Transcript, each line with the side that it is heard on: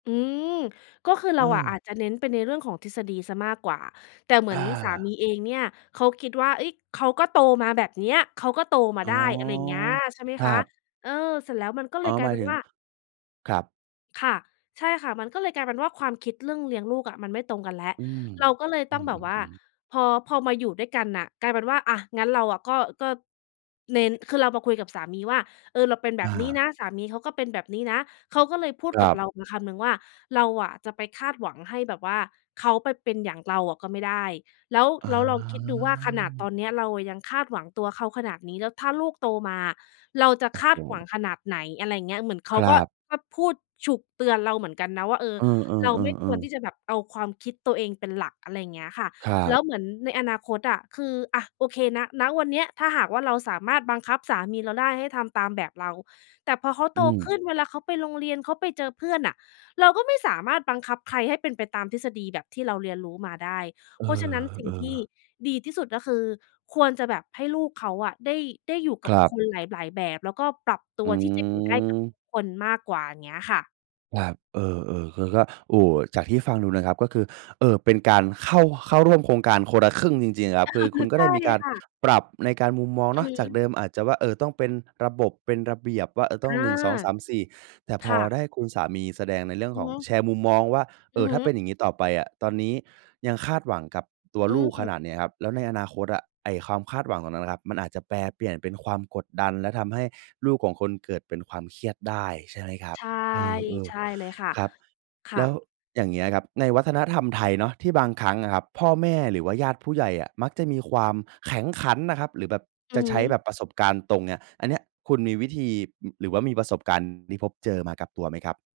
left: อืม ก็คือเร
right: เอ
left: าอ่ะ
right: อ
left: อาจจะเน้นไปในเรื่องของทฤษฎีเสียมากกว่า แต่เหมื
right: อ
left: อนสา
right: า
left: มีเองเนี่ย เขาคิดว่า เฮ้ย! เขาก็โตมาแบบเนี้ย เขาก็โตมา
right: อ๋
left: ไ
right: อ
left: ด้ อะไรอย่างเงี้ย ใช่ไหม
right: คร
left: ค
right: ั
left: ะ
right: บ
left: เออ เสร็จแล้วมันก็เ
right: อ
left: ล
right: ๋อ
left: ยกล
right: ห
left: า
right: ม
left: ย
right: า
left: เ
right: ย
left: ป็
right: ถ
left: น
right: ึง
left: ว่า
right: ครับ
left: ค่ะ ใช่ค่ะ มันก็เลยกลายเป็นว่าความคิดเรื่องเลี้ยงลูกอ่ะ มันไม่ตรงกันแล้ว
right: อืม
left: เราก็เลย
right: อ
left: ต
right: ื
left: ้องแบบว่า
right: ม ๆ ๆ
left: พอ พอมาอยู่ด้วยกันน่ะ กลายเป็นว่า อะ งั้นเราอะก็ ก็ เน้น คือเรามาคุยกับสามีว่า เออ เราเป็นแบ
right: อ
left: บนี้
right: า
left: นะ สามีเขาก็เป็นแบบนี้นะ เขาก็เลยพูด
right: คร
left: กับ
right: ั
left: เ
right: บ
left: รามาคำหนึ่งว่า เราอะจะไปคาดหวังให้แบบว่าเขาไปเป็นอย่างเราอะก็ไม่ได้ แล้ว
right: อ
left: แล้วลองคิดดูว่าขนาดต
right: า
left: อนเนี้ย เราอะยังคาดหวังตัวเขาขนาดนี้ แล้วถ้าลูกโตมา เราจะ
right: โอ้
left: ค
right: โ
left: าดหวั
right: ฮ
left: งขนาดไหน อะไรอย่างเงี้ย เหมือนเขา
right: คร
left: ก็
right: ับ
left: ก็พูดฉุก เตือนเราเหมือนกันนะว่า เออ
right: เออ
left: เราไม่ควร
right: ๆ ๆ
left: ท
right: ๆ
left: ี่จะแบบเอาความคิดตัวเองเป็นหลัก อะไรอย่างเงี้ยอะค่ะ
right: ครั
left: แล
right: บ
left: ้วเหมือนในอนาคตอะ คือ อะ โอเค ณ ณ วันเนี้ยถ้าหากว่าเราสามารถบังคับสามีเราได้ ให้ทำตามแบบเรา แต่พอเขา
right: อ
left: โต
right: ื
left: ข
right: ม
left: ึ้น เวลาเขาไปโรงเรียน เขาไปเจอเพื่อนอะ เราก็ไม่สามารถบังคับใครให้เป็นไปตามทฤษฎีแบบที่เราเรียนรู้มาได้
right: เออ
left: เพราะฉะนั้น สิ่
right: เอ
left: งที่
right: อ
left: ดีที่สุดก็คือ ควรจะแบบให้ลูกเขาอะได้ ได้อยู่ก
right: ค
left: ับ
right: รับ
left: คนหลาย ๆ แบบ แล้วก็ปรับต
right: อ
left: ั
right: ื
left: วที่จะอยู่ได้กับ
right: ม
left: ทุกคนมากกว่า เงี้ยค่ะ
right: ครับ เออ ๆ คือก็ โอ้โฮ จากที่ฟังดูนะครับ ก็คือ เอ่อ เป็นการเข้า เข้าร่วมโครงการคนละครึ่งจริง ๆ ครับ คือคุณก็
left: ใช
right: ได
left: ่
right: ้มีการ
left: ค่ะ
right: ปรับในการมุมมองเ
left: อ
right: นา
left: ื
right: ะ
left: อฮ
right: จาก
left: ึ
right: เดิมอาจจะว่า เออ ต้องเป็นระบบ เป็นระเบียบ ว่า เออ ต้
left: อ
right: อง
left: า
right: 1 2 3 4 แต่
left: ค
right: พอ
left: ่ะ
right: ได้คุณสามีแสดงในเรื่อง
left: อื
right: ข
left: อ
right: อง
left: ฮึ
right: แชร์มุมมองว่า เอ
left: อือ
right: อ ถ
left: ฮ
right: ้
left: ึ
right: าเป็นอย่างงี้ต่อไปอะ ตอนนี้ยังคาดหวังกับตัว
left: อื
right: ลูกขน
left: ม
right: าดนี้ครับ แล้วในอนาคตอะ ไอ้ความคาดหวังตรงนั้นนะครับ มันอาจจะแปรเปลี่ยนเป็นความกดดัน และทำให้ลูกของคนเกิดเป็นความเครียดได้ ใช่ไหมครับ
left: ใช่
right: เออ
left: ใช่เลยค่ะ
right: ๆ ครับ
left: ค
right: แ
left: ่
right: ล้ว
left: ะ
right: อย่างเงี้ยครับ ในวัฒนธรรมไทยเนาะ ที่บางครั้งอะครับ พ่อแม่หรือว่าญาติผู้ใหญ่อะ มักจะมีความแข็งขันนะครับ หรือแบบ
left: อื
right: จะ
left: อ
right: ใช้
left: ฮึ
right: แบบประสบการณ์ตรงเนี่ย อันเนี้ย คุณมีวิธี อ หรือว่ามีประสบการณ์ที่พบเจอมากับตัวไหมครับ?